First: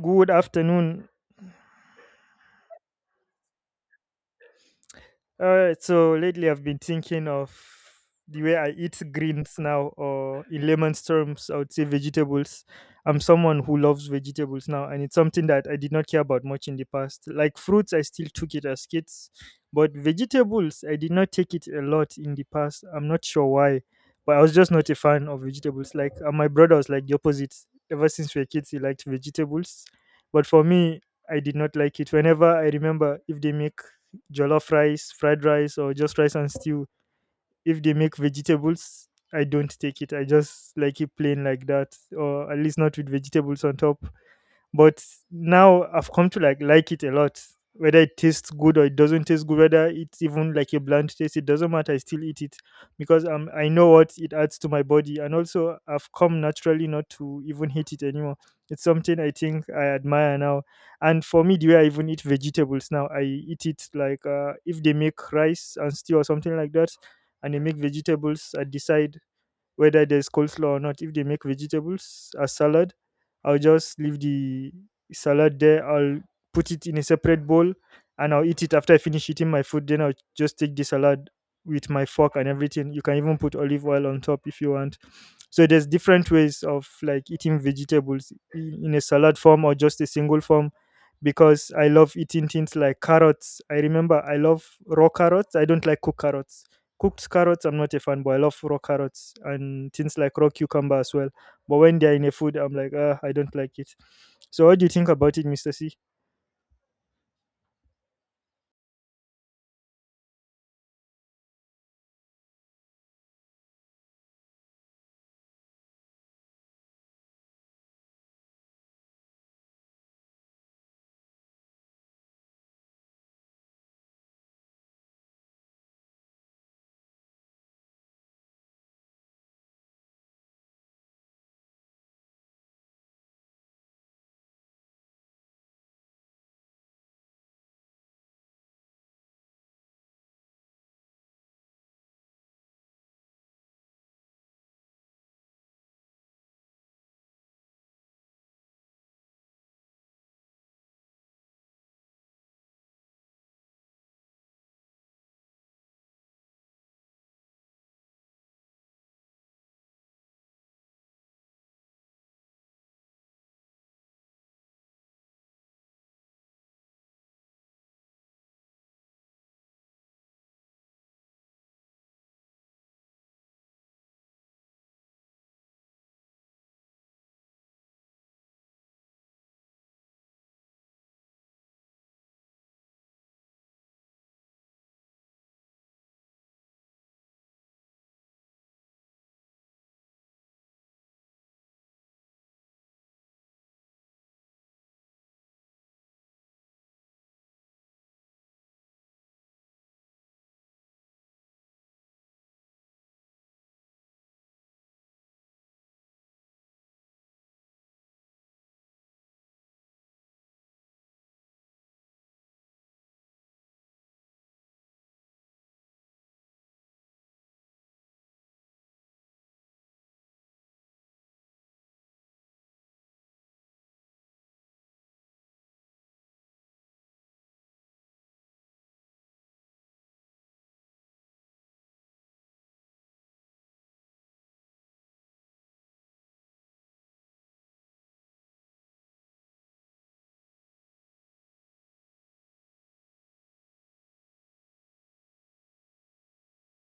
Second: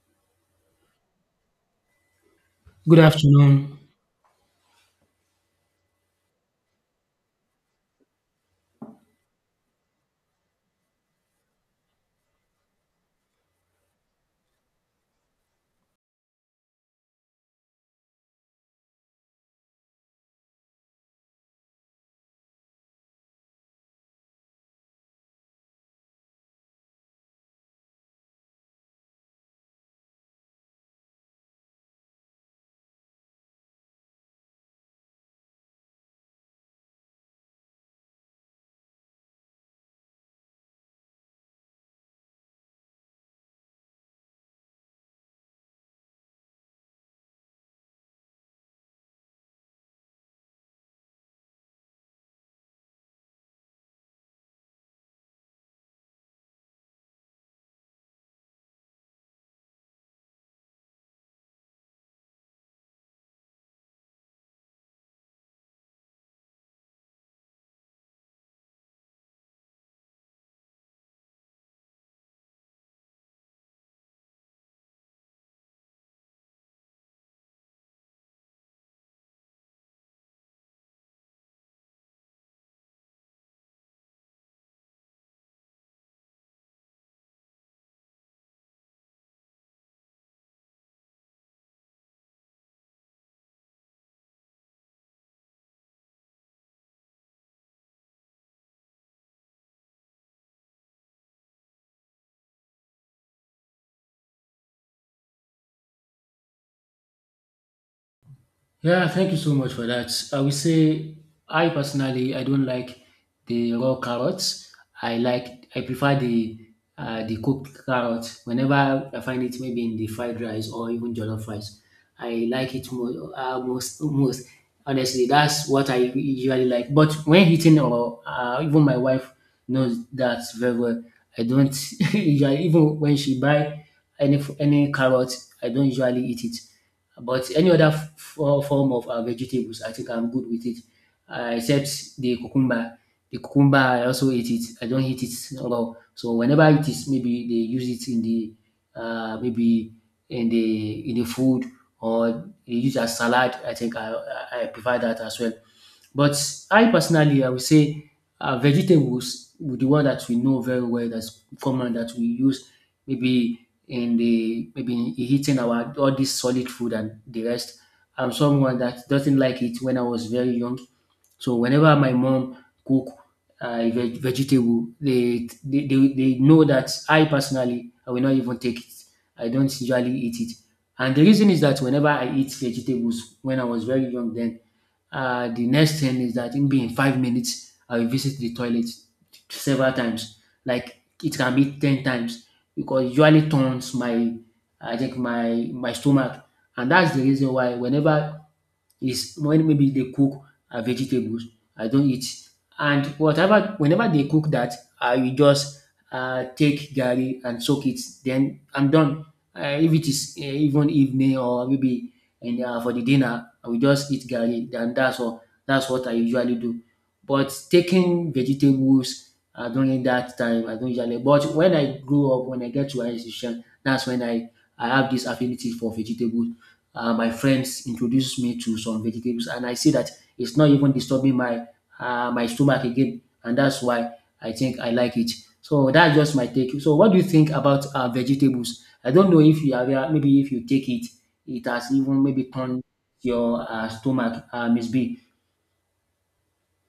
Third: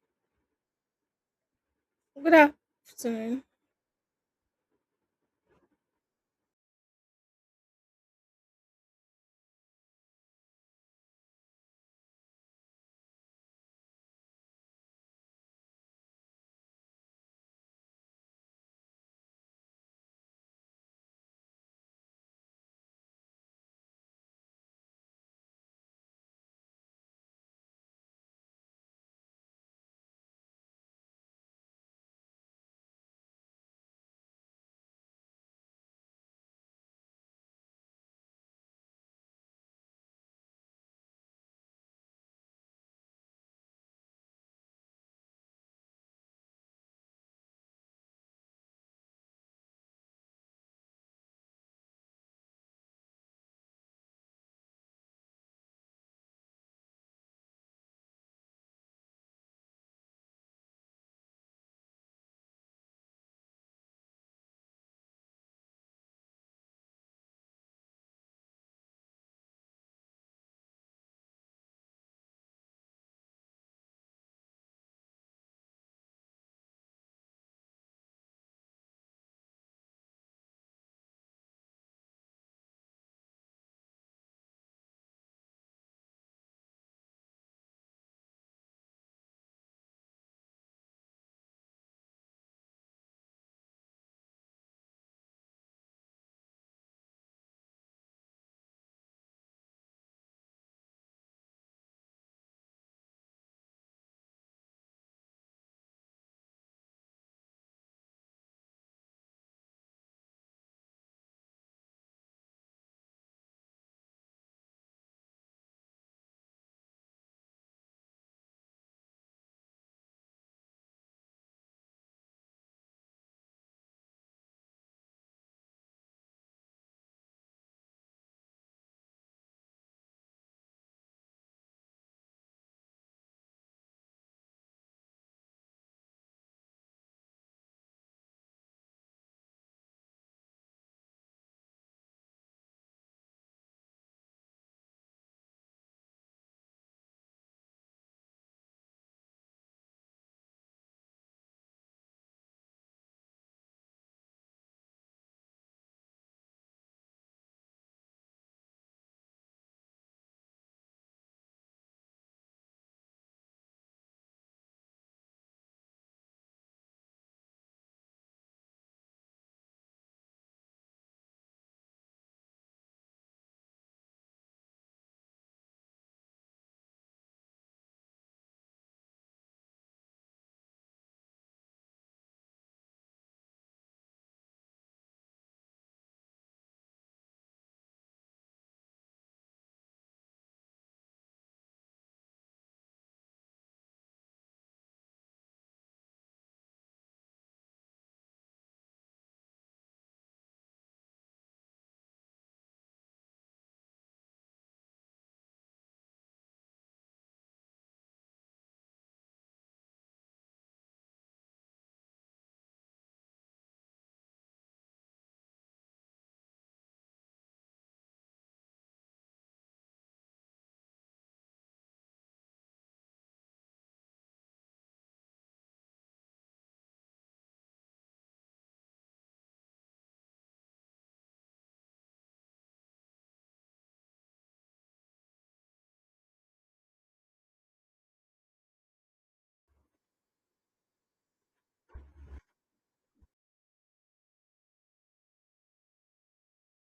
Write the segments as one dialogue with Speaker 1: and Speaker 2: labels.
Speaker 1: Good afternoon.
Speaker 2: Good
Speaker 3: Good
Speaker 2: afternoon.
Speaker 3: afternoon.
Speaker 1: So lately I've been thinking of the way I eat greens now, or in layman's terms, I would say vegetables. I'm someone who loves vegetables now, and it's something that I did not care about much in the past. Like fruits, I still took it as kids, but vegetables, I did not take it a lot in the past. I'm not sure why, but I was just not a fan of vegetables. Like my brother was like the opposite. Ever since we were kids, he liked vegetables, but for me, I did not like it. Whenever I remember if they make jollof rice, fried rice, or just rice and stew. If they make vegetables, I don't take it. I just like it plain like that, or at least not with vegetables on top, but now I've come to like it a lot, whether it tastes good or it doesn't taste good, whether it's even like a bland taste, it doesn't matter, I still eat it because I know what it adds to my body, and also I've come naturally not to even hate it anymore. It's something I think I admire now. And for me, the way I even eat vegetables now, I eat it like, if they make rice and stew or something like that and they make vegetables, I decide whether there's coleslaw or not. If they make vegetables as salad, I'll just leave the salad there. I'll put it in a separate bowl and I'll eat it after I finish eating my food. Then I'll just take the salad with my fork and everything. You can even put olive oil on top if you want. So there's different ways of like eating vegetables, in a salad form or just a single form, because I love eating things like carrots. I remember I love raw carrots. I don't like cooked carrots. Cooked carrots, I'm not a fan, but I love raw carrots and things like raw cucumber as well. But when they're in a food, I'm like, ah, I don't like it. So what do you think about it, Mr. C?
Speaker 3: Yeah, thank you so much for that. I will say I personally I don't like the raw carrots. I prefer the cooked carrot. Whenever I find it maybe in the fried rice or even jollof rice, I like it more most. Honestly, that's what I usually like. But when eating or even my wife knows that very well. I don't usually even when she buy any carrot, I don't usually eat it. But any other form of vegetables, I think I'm good with it, except the cucumber. The cucumber, I also eat it. I don't eat it raw. So whenever it is, maybe they use it in the maybe in the food, or they use as salad. I think I prefer that as well. But I personally I will say vegetables with the one that we know very well that's common that we use maybe in the maybe in eating our all this solid food and the rest. I'm someone that doesn't like it when I was very young. So whenever my mom cook a vegetable, they know that I personally I will not even take it. I don't usually eat it, and the reason is that whenever I eat vegetables when I was very young, then the next thing is that maybe in 5 minutes, I will visit the toilet several times. Like it can be 10 times because it usually turns I think my stomach, and that's the reason why whenever is when maybe they cook vegetables. I don't eat. And whenever they cook that, I will just take garri and soak it. Then I'm done. If it is even evening or maybe and for the dinner, I will just eat garri. And that's all. That's what I usually do. But taking vegetables during that time, I don't usually. But when I grew up, when I get to higher institution, that's when I have this affinity for vegetables. My friends introduced me to some vegetables, and I see that it's not even disturbing my my stomach again, and that's why I think I like it. So that's just my take. So what do you think about vegetables? I don't know if you are aware, maybe if you take it, it has even maybe turned your stomach, Miss B.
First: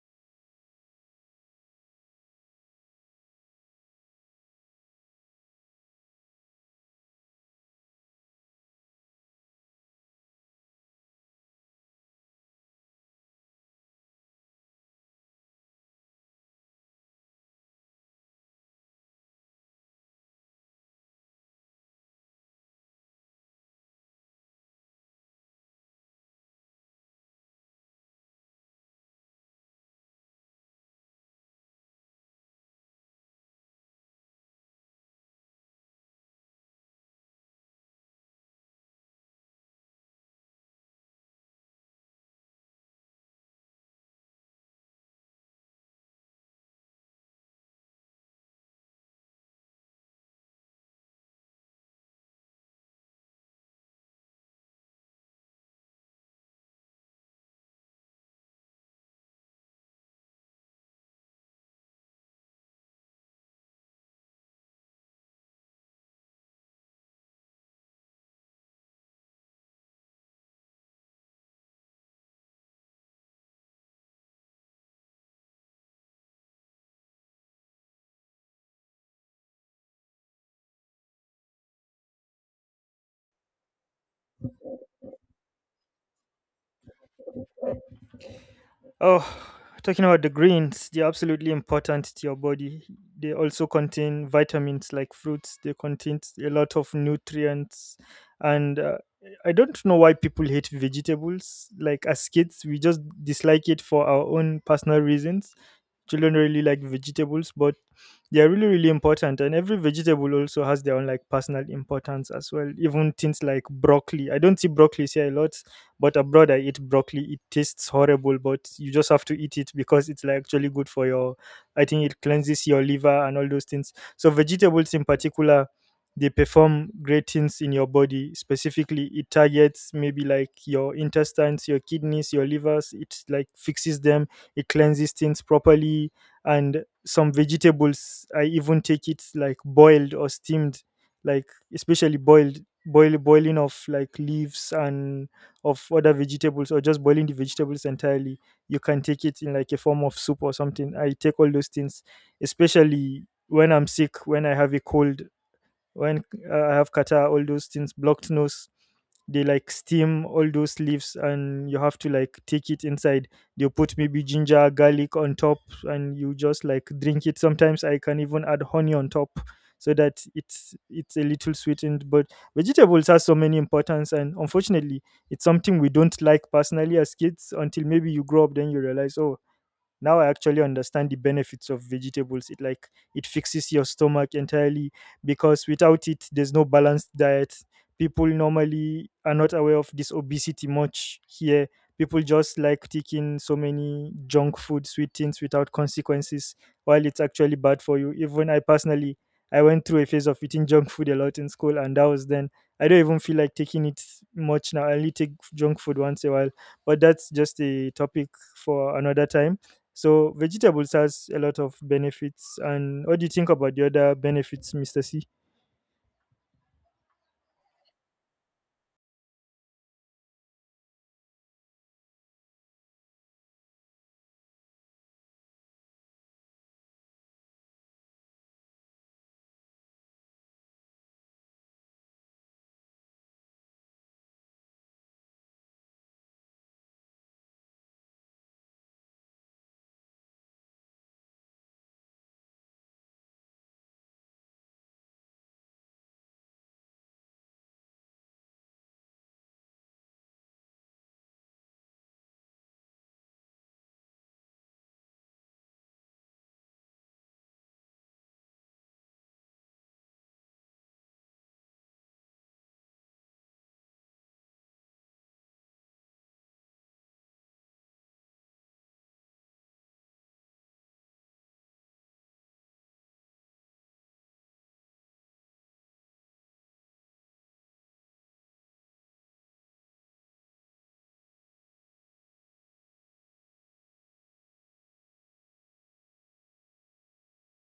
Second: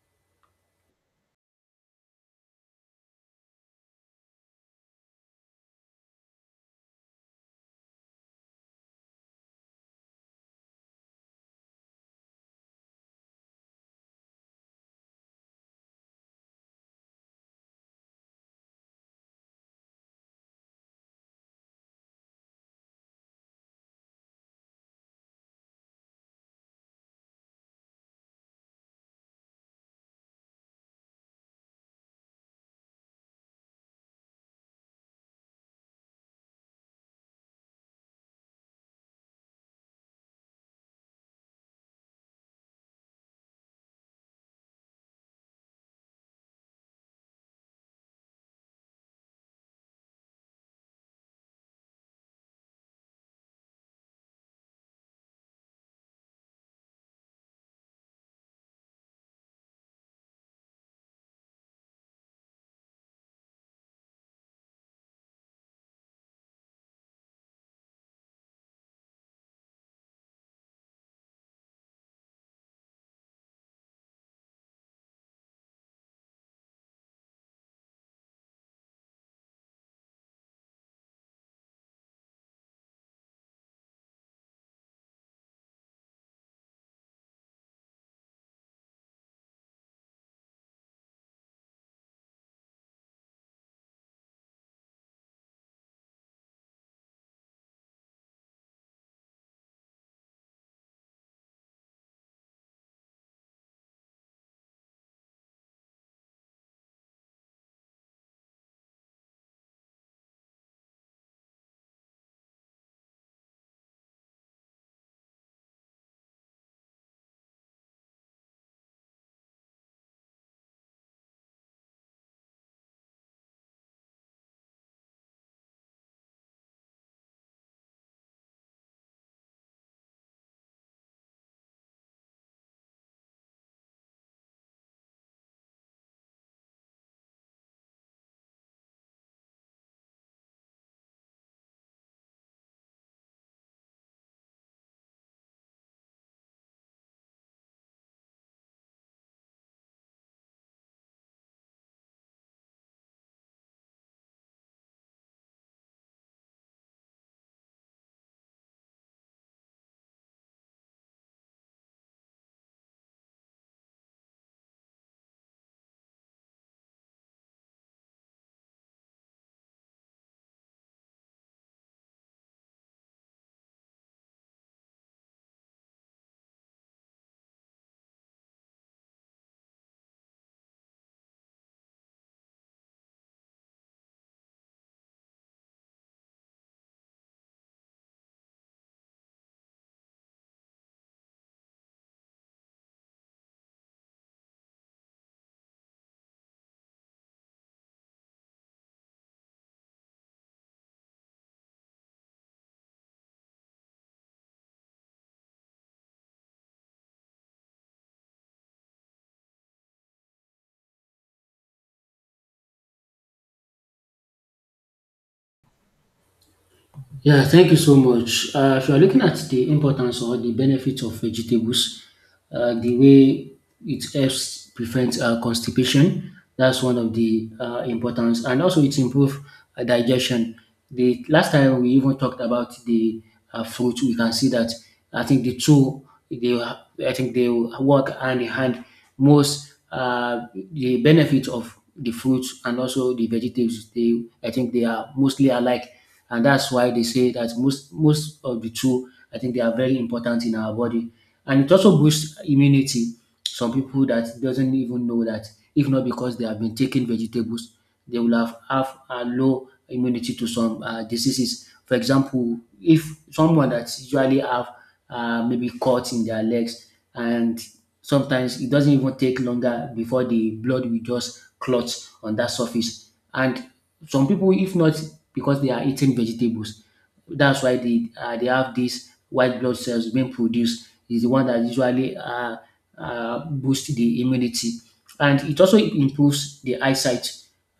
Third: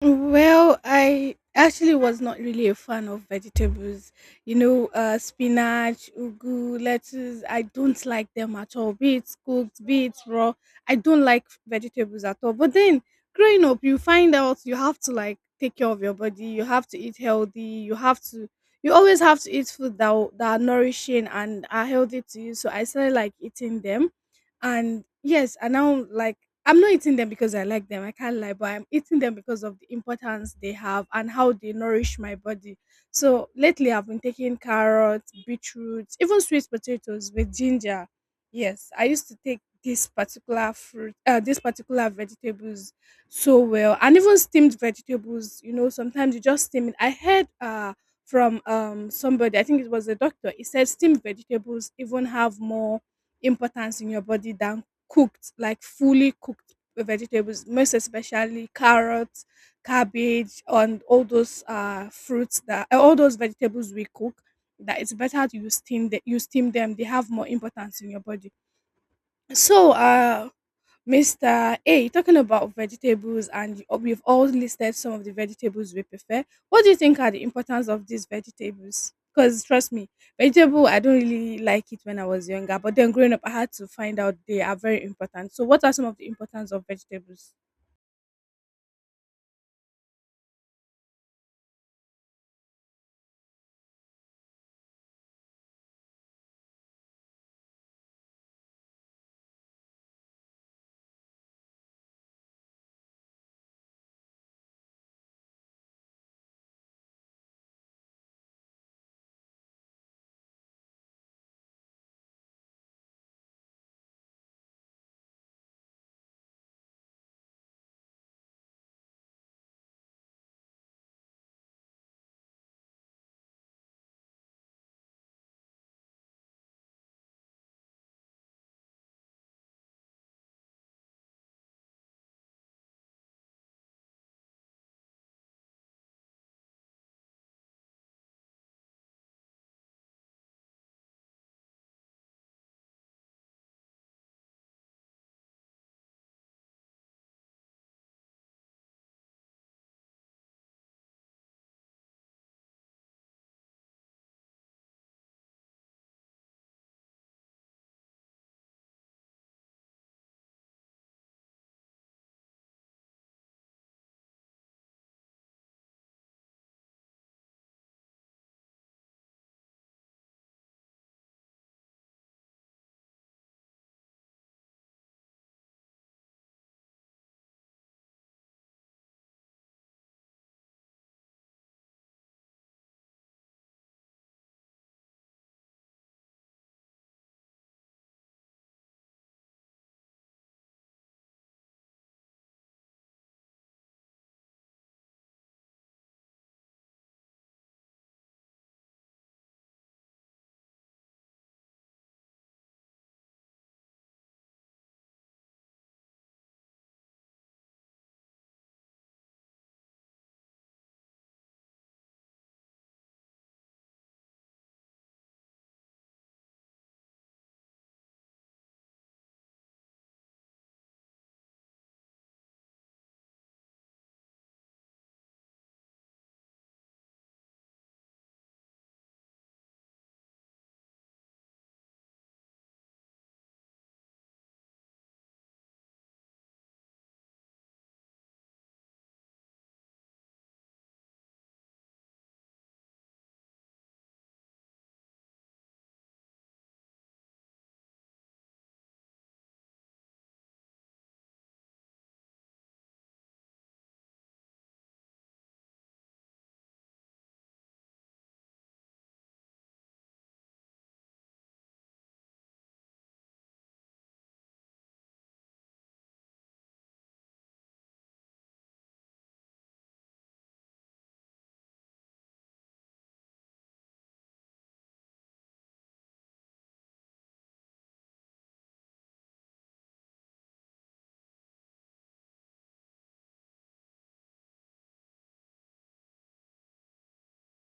Speaker 2: Well, I actually was not really a fan of vegetables. You know, spinach, ugu, lettuce. I don't like them at all. Be it cooked, be it raw. I don't like vegetables at all. But then, growing up, you find out you have to like take care of your body. You have to eat healthy. You have to. You always have to eat food that that are nourishing and are healthy to you. So I started like eating them, and yes, and now, like, I'm not eating them because I like them, I can't lie, but I'm eating them because of the importance they have and how they nourish my body. So lately I've been taking carrots, beetroots, even sweet potatoes with ginger. Yes, I used to take this particular fruit this particular vegetables. So well, and even steamed vegetables, you know, sometimes you just steam it. I heard from somebody, I think it was a doctor, he said steamed vegetables even have more importance in your body than cooked, like fully cooked vegetables, most especially carrots, cabbage, and all those fruits that all those vegetables we cook. That it's better to you steam, that you steam them. They have more importance in your body. So Mr. A, talking about vegetables, and we've all listed some of the vegetables we prefer. What do you think are the importance of these vegetables? Because trust me, vegetable, I don't really like it when I was younger, but then growing up, I had to find out they are very important. So, what are some of the importance of vegetables?
Speaker 1: Oh, talking about the greens, they're absolutely important to your body. They also contain vitamins like fruits, they contain a lot of nutrients. And I don't know why people hate vegetables. Like as kids, we just dislike it for our own personal reasons. Children really like vegetables, but they're really, really important. And every vegetable also has their own like personal importance as well. Even things like broccoli. I don't see broccoli here a lot, but abroad, I eat broccoli. It tastes horrible, but you just have to eat it because it's like actually good for your. I think it cleanses your liver and all those things. So vegetables in particular, they perform great things in your body. Specifically, it targets maybe like your intestines, your kidneys, your livers. It like fixes them. It cleanses things properly. And some vegetables, I even take it like boiled or steamed, like especially boiled, boiling of like leaves and of other vegetables or just boiling the vegetables entirely. You can take it in like a form of soup or something. I take all those things, especially when I'm sick, when I have a cold, when I have kata, all those things, blocked nose, they like steam all those leaves and you have to like take it inside. They put maybe ginger, garlic on top and you just like drink it. Sometimes I can even add honey on top so that it's a little sweetened. But vegetables has so many importance, and unfortunately it's something we don't like personally as kids until maybe you grow up, then you realize, oh, now I actually understand the benefits of vegetables. It like, it fixes your stomach entirely, because without it there's no balanced diet. People normally are not aware of this obesity much here. People just like taking so many junk food, sweet things without consequences, while it's actually bad for you. Even I personally, I went through a phase of eating junk food a lot in school, and that was then. I don't even feel like taking it much now. I only take junk food once a while, but that's just a topic for another time. So vegetables has a lot of benefits. And what do you think about the other benefits, Mr. C?
Speaker 3: Yeah, thank you so much. If you are looking at the importance or the benefits of vegetables, the way it helps prevent constipation, that's one of the importance, and also it improves digestion. The last time we even talked about the fruit, we can see that I think the two, they, I think they work hand in hand. Most the benefits of the fruits and also the vegetables, I think they are mostly alike, and that's why they say that most of the two I think they are very important in our body, and it also boosts immunity. Some people that doesn't even know that if not because they have been taking vegetables, they will have a low immunity to some diseases. For example, if someone that usually have maybe cuts in their legs, and sometimes it doesn't even take longer before the blood will just clot on that surface. And some people, if not because they are eating vegetables, that's why they have these white blood cells being produced. Is the one that usually boost the immunity, and it also improves the eyesight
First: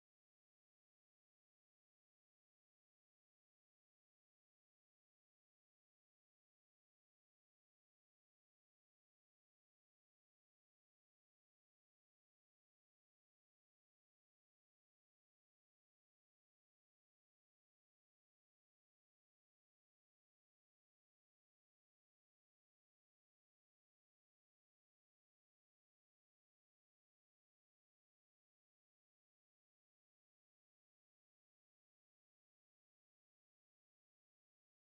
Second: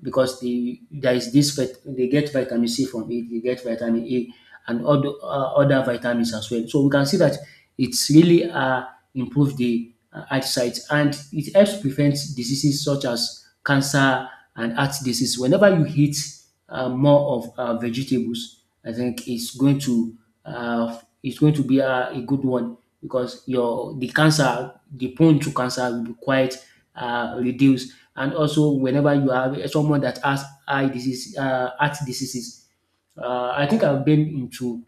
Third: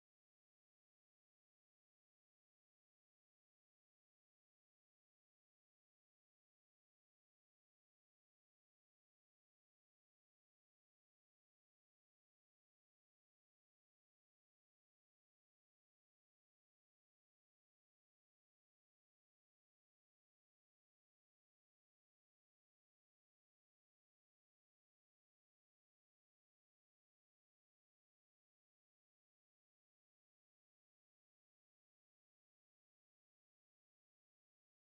Speaker 3: because there is this they get vitamin C from it, they get vitamin A and other vitamins as well. So we can see that it's really improve the eyesight, and it helps prevent diseases such as cancer and heart disease. Whenever you eat more of vegetables, I think it's going to be a good one because your the cancer the prone to cancer will be quite reduced. And also, whenever you have someone that has eye disease, heart diseases, I think I've been into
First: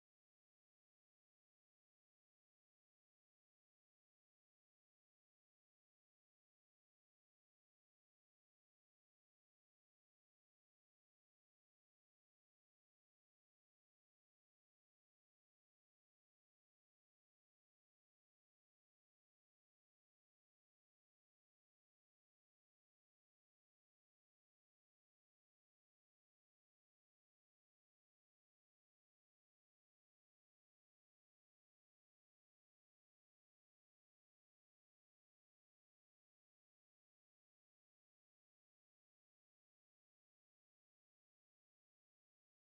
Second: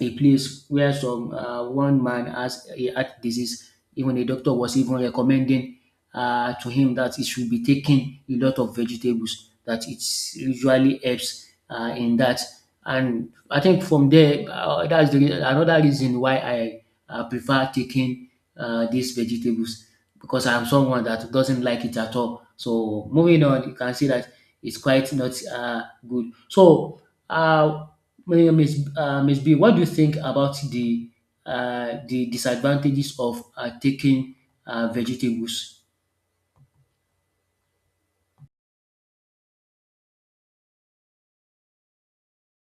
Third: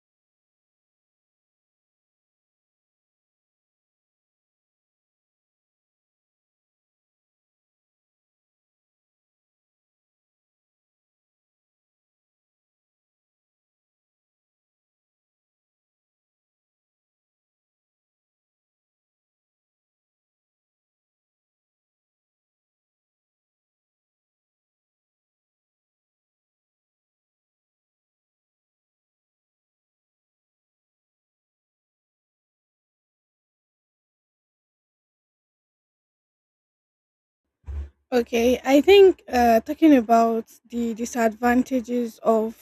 Speaker 3: a place where some one man has a heart disease. Even the doctor was even recommending to him that he should be taking a lot of vegetables. That it usually helps in that. And I think from there, that's another reason why I prefer taking these vegetables, because I'm someone that doesn't like it at all. So moving on, you can see that it's quite not good. So uh, Miss B, what do you think about the disadvantages of taking vegetables?
Speaker 2: Okay, I think talking about the disadvantages of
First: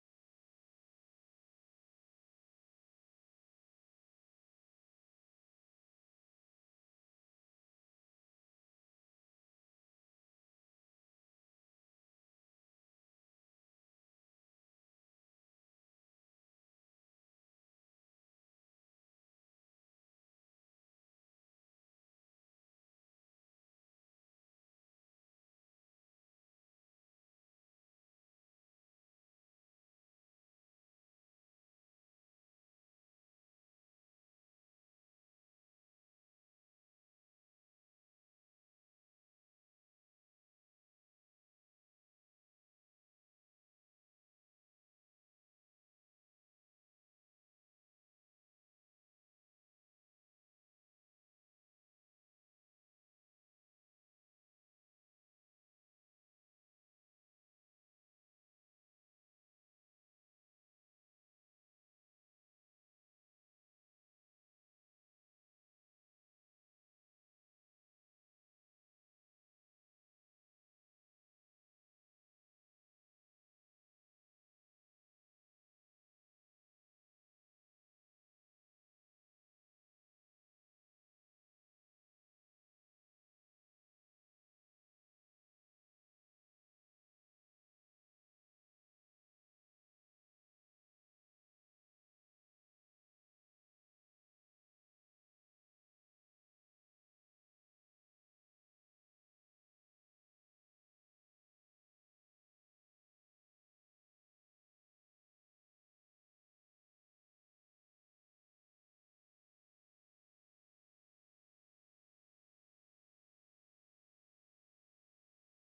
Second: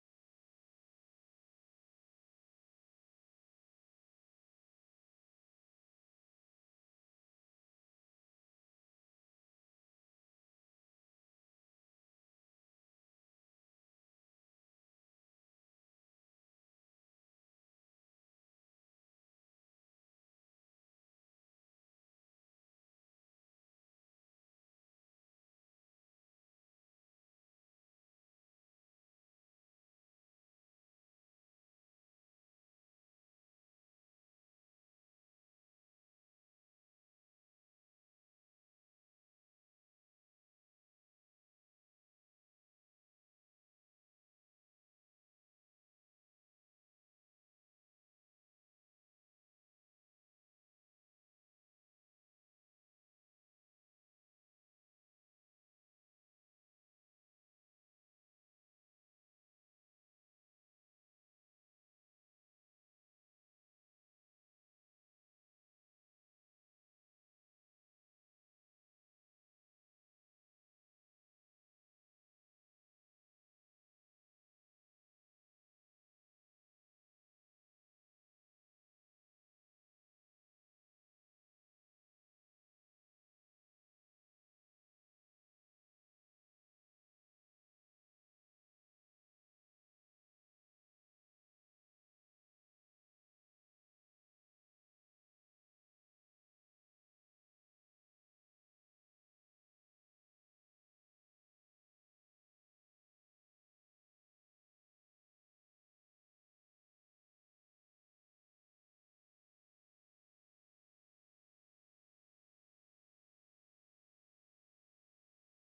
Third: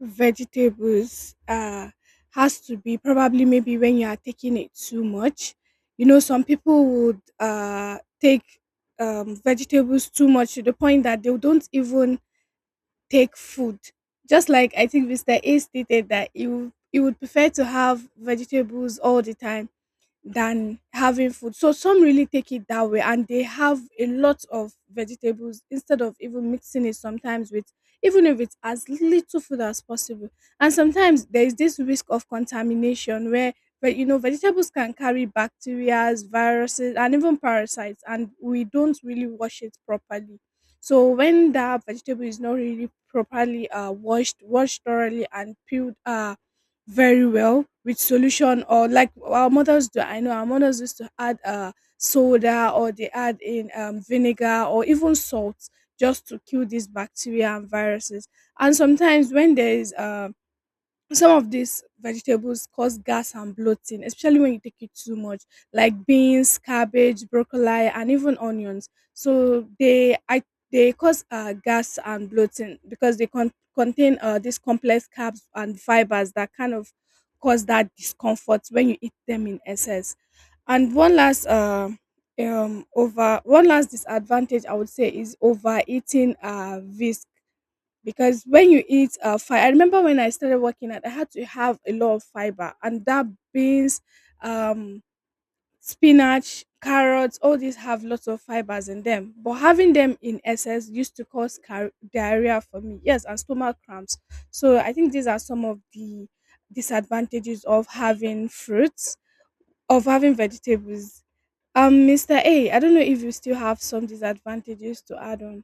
Speaker 2: vegetables has to be probably maybe when you are taking it too much. You know, some people would take vegetables too much to the point that they don't even take food. Just like I think Mr. A stated that you would prefer to have vegetables all the time than having food. So some really take it that way and they have a lot of vegetables instead of even mixing it sometimes with, even if it's as little food as possible. And sometimes there is this risk of contamination where, but you know, vegetables can carry bacteria, viruses, and even parasites, and we don't really wash it properly. So when that vegetable is not really properly washed, washed thoroughly and peeled very well with solution, or like our mothers do. I know our mothers used to add soda, or they add in vinegar or even salt just to kill these bacteria and viruses. And sometimes when there is some of these vegetables cause gas and bloating, especially when you take it too much, like beans, cabbage, broccoli, and even onions. So they cause gas and bloating because they contain these complex carbs and fibers that kind of cause that discomfort when you eat them in excess. And one last over one last disadvantage I would say is overeating vis because when you eat fiber, I remember when I started working out, I had to have a lot of fiber, and that beans, um, spinach, carrots, all these have lots of fibers in them. But having them in excess used to cause diarrhea for me, yes, and stomach cramps. So I think these are some of the disadvantages of having fruits, of having vegetables. Mr. A, I don't know if you still have some disadvantages to add on.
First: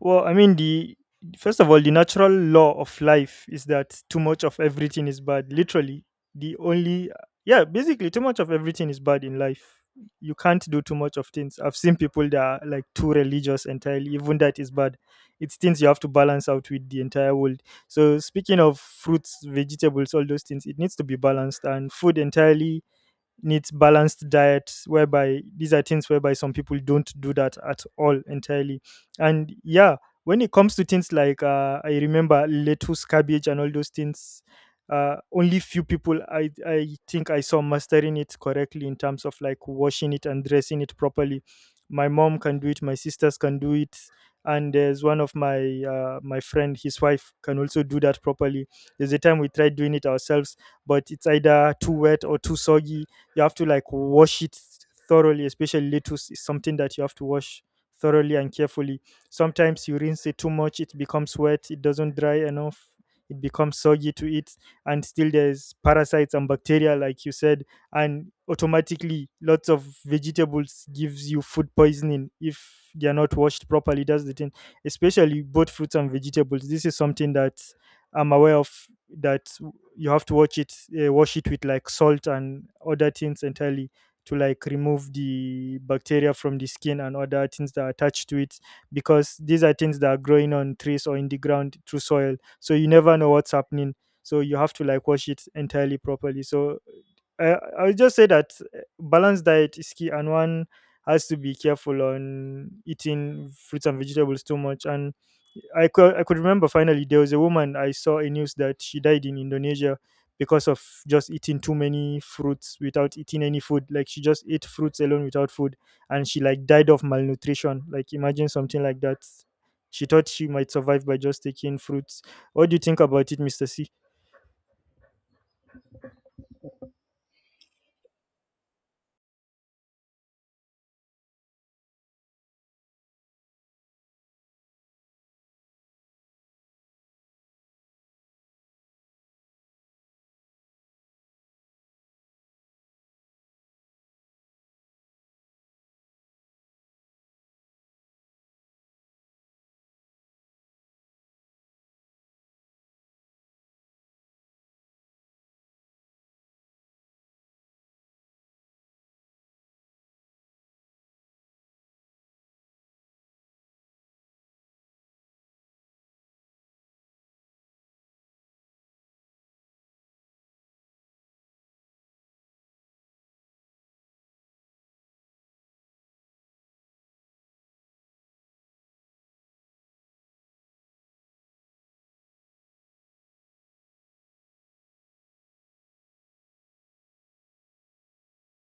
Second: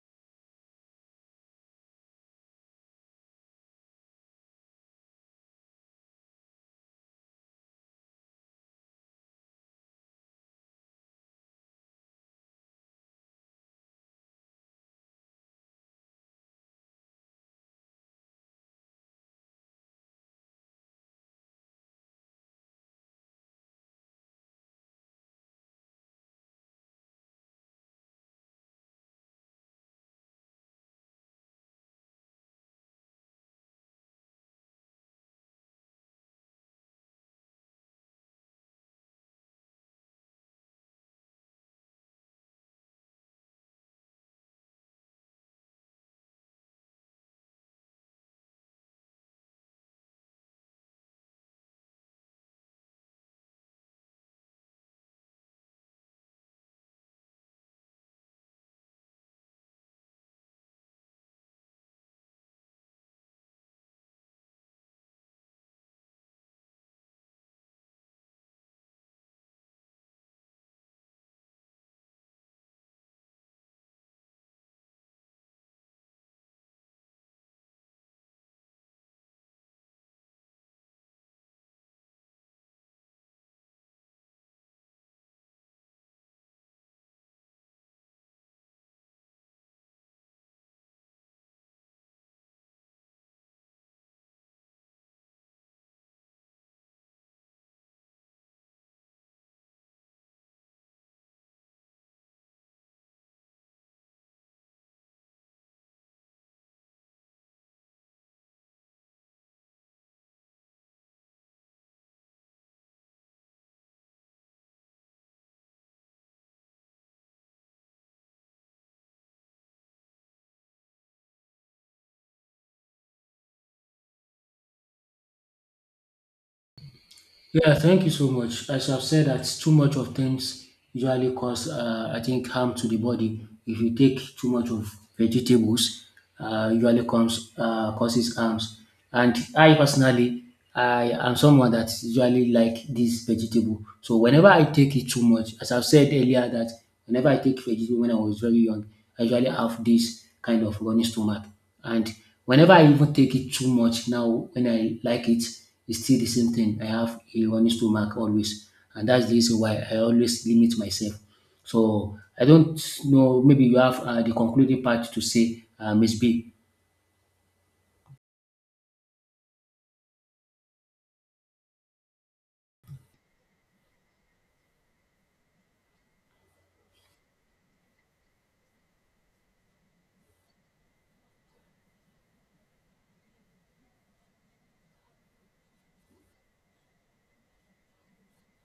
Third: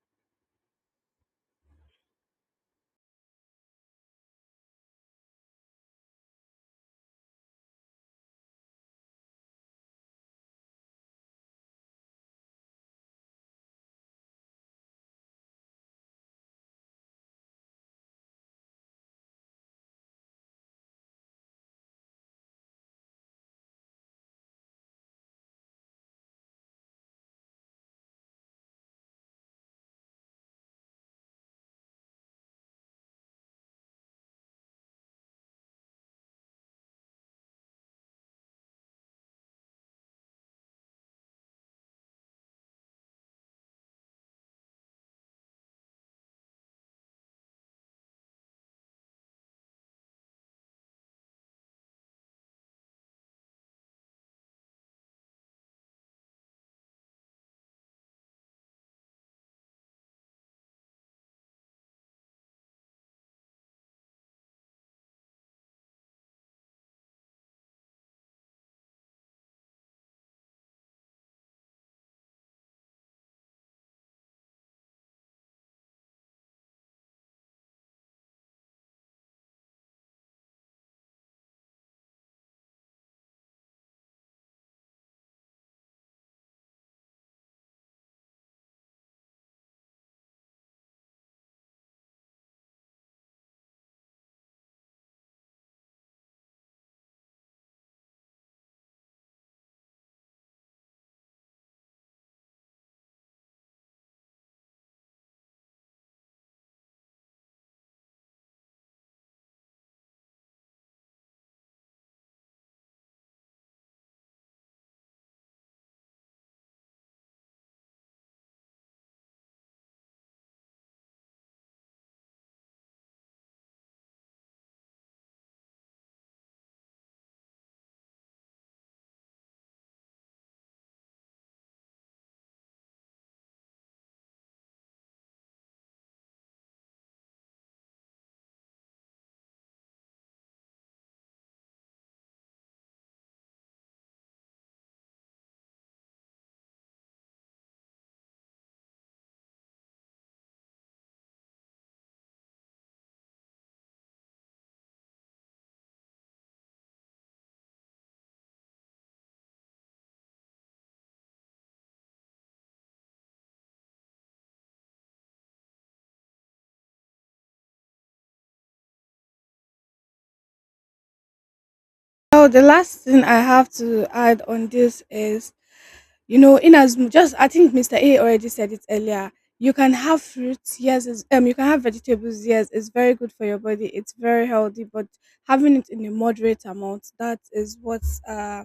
Speaker 1: Well, I mean, the first of all, the natural law of life is that too much of everything is bad. Literally, the only, yeah, basically too much of everything is bad in life. You can't do too much of things. I've seen people that are like too religious entirely. Even that is bad. It's things you have to balance out with the entire world. So speaking of fruits, vegetables, all those things, it needs to be balanced, and food entirely needs balanced diet, whereby these are things whereby some people don't do that at all entirely. And yeah, when it comes to things like, I remember lettuce, cabbage, and all those things, only few people, I think I saw mastering it correctly in terms of like washing it and dressing it properly. My mom can do it, my sisters can do it, and there's one of my my friend, his wife can also do that properly. There's a time we tried doing it ourselves, but it's either too wet or too soggy. You have to like wash it thoroughly, especially lettuce is something that you have to wash thoroughly and carefully. Sometimes you rinse it too much, it becomes wet, it doesn't dry enough, it becomes soggy to eat. And still there's parasites and bacteria like you said, and automatically lots of vegetables gives you food poisoning if they are not washed properly. That's the thing, especially both fruits and vegetables. This is something that I'm aware of, that you have to watch it, wash it with like salt and other things entirely to like remove the bacteria from the skin and other things that are attached to it, because these are things that are growing on trees or in the ground through soil, so you never know what's happening. So you have to like wash it entirely properly. So I would just say that balanced diet is key, and one has to be careful on eating fruits and vegetables too much. And I could remember finally there was a woman I saw in news that she died in Indonesia because of just eating too many fruits without eating any food. Like she just ate fruits alone without food, and she like died of malnutrition. Like imagine something like that. She thought she might survive by just taking fruits. What do you think about it, Mister C?
Speaker 3: Yeah, thank you so much. As I've said, that too much of things usually cause, I think, harm to the body. If you take too much of vegetables, usually comes causes harms. And I personally, I am someone that usually like this vegetable. So whenever I take it too much, as I've said earlier, that whenever I take vegetable when I was very young, I usually have this kind of running stomach. And whenever I even take it too much now, when I like it. It's still the same thing. I have a running stomach always, and that's the reason why I always limit myself. So I don't know. Maybe you have the concluding part to say, Miss B.
Speaker 2: Oh, the last thing I have to add on this is, you know, in as much, just I think Mr. A already said it earlier. You can have fruits, yes, it's, you can have vegetables, yes, it's very good for your body, it's very healthy, but having it in a moderate amount, that is what uh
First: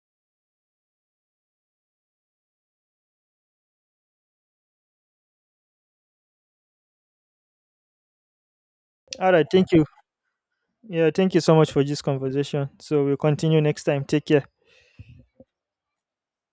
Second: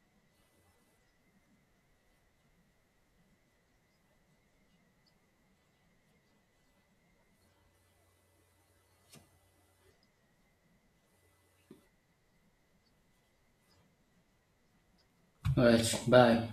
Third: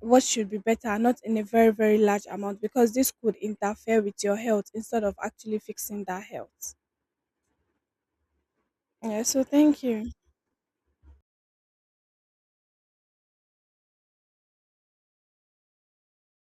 Speaker 2: what should be better, not in a very, very large amount, because this could interfere with your health instead of actually fixing that health. Yeah,
Speaker 1: All right.
Speaker 2: so
Speaker 1: Thank
Speaker 2: thank
Speaker 1: you.
Speaker 2: you.
Speaker 1: Yeah. Thank you so much for this conversation. So we'll continue next time. Take care.
Speaker 3: All right, bye.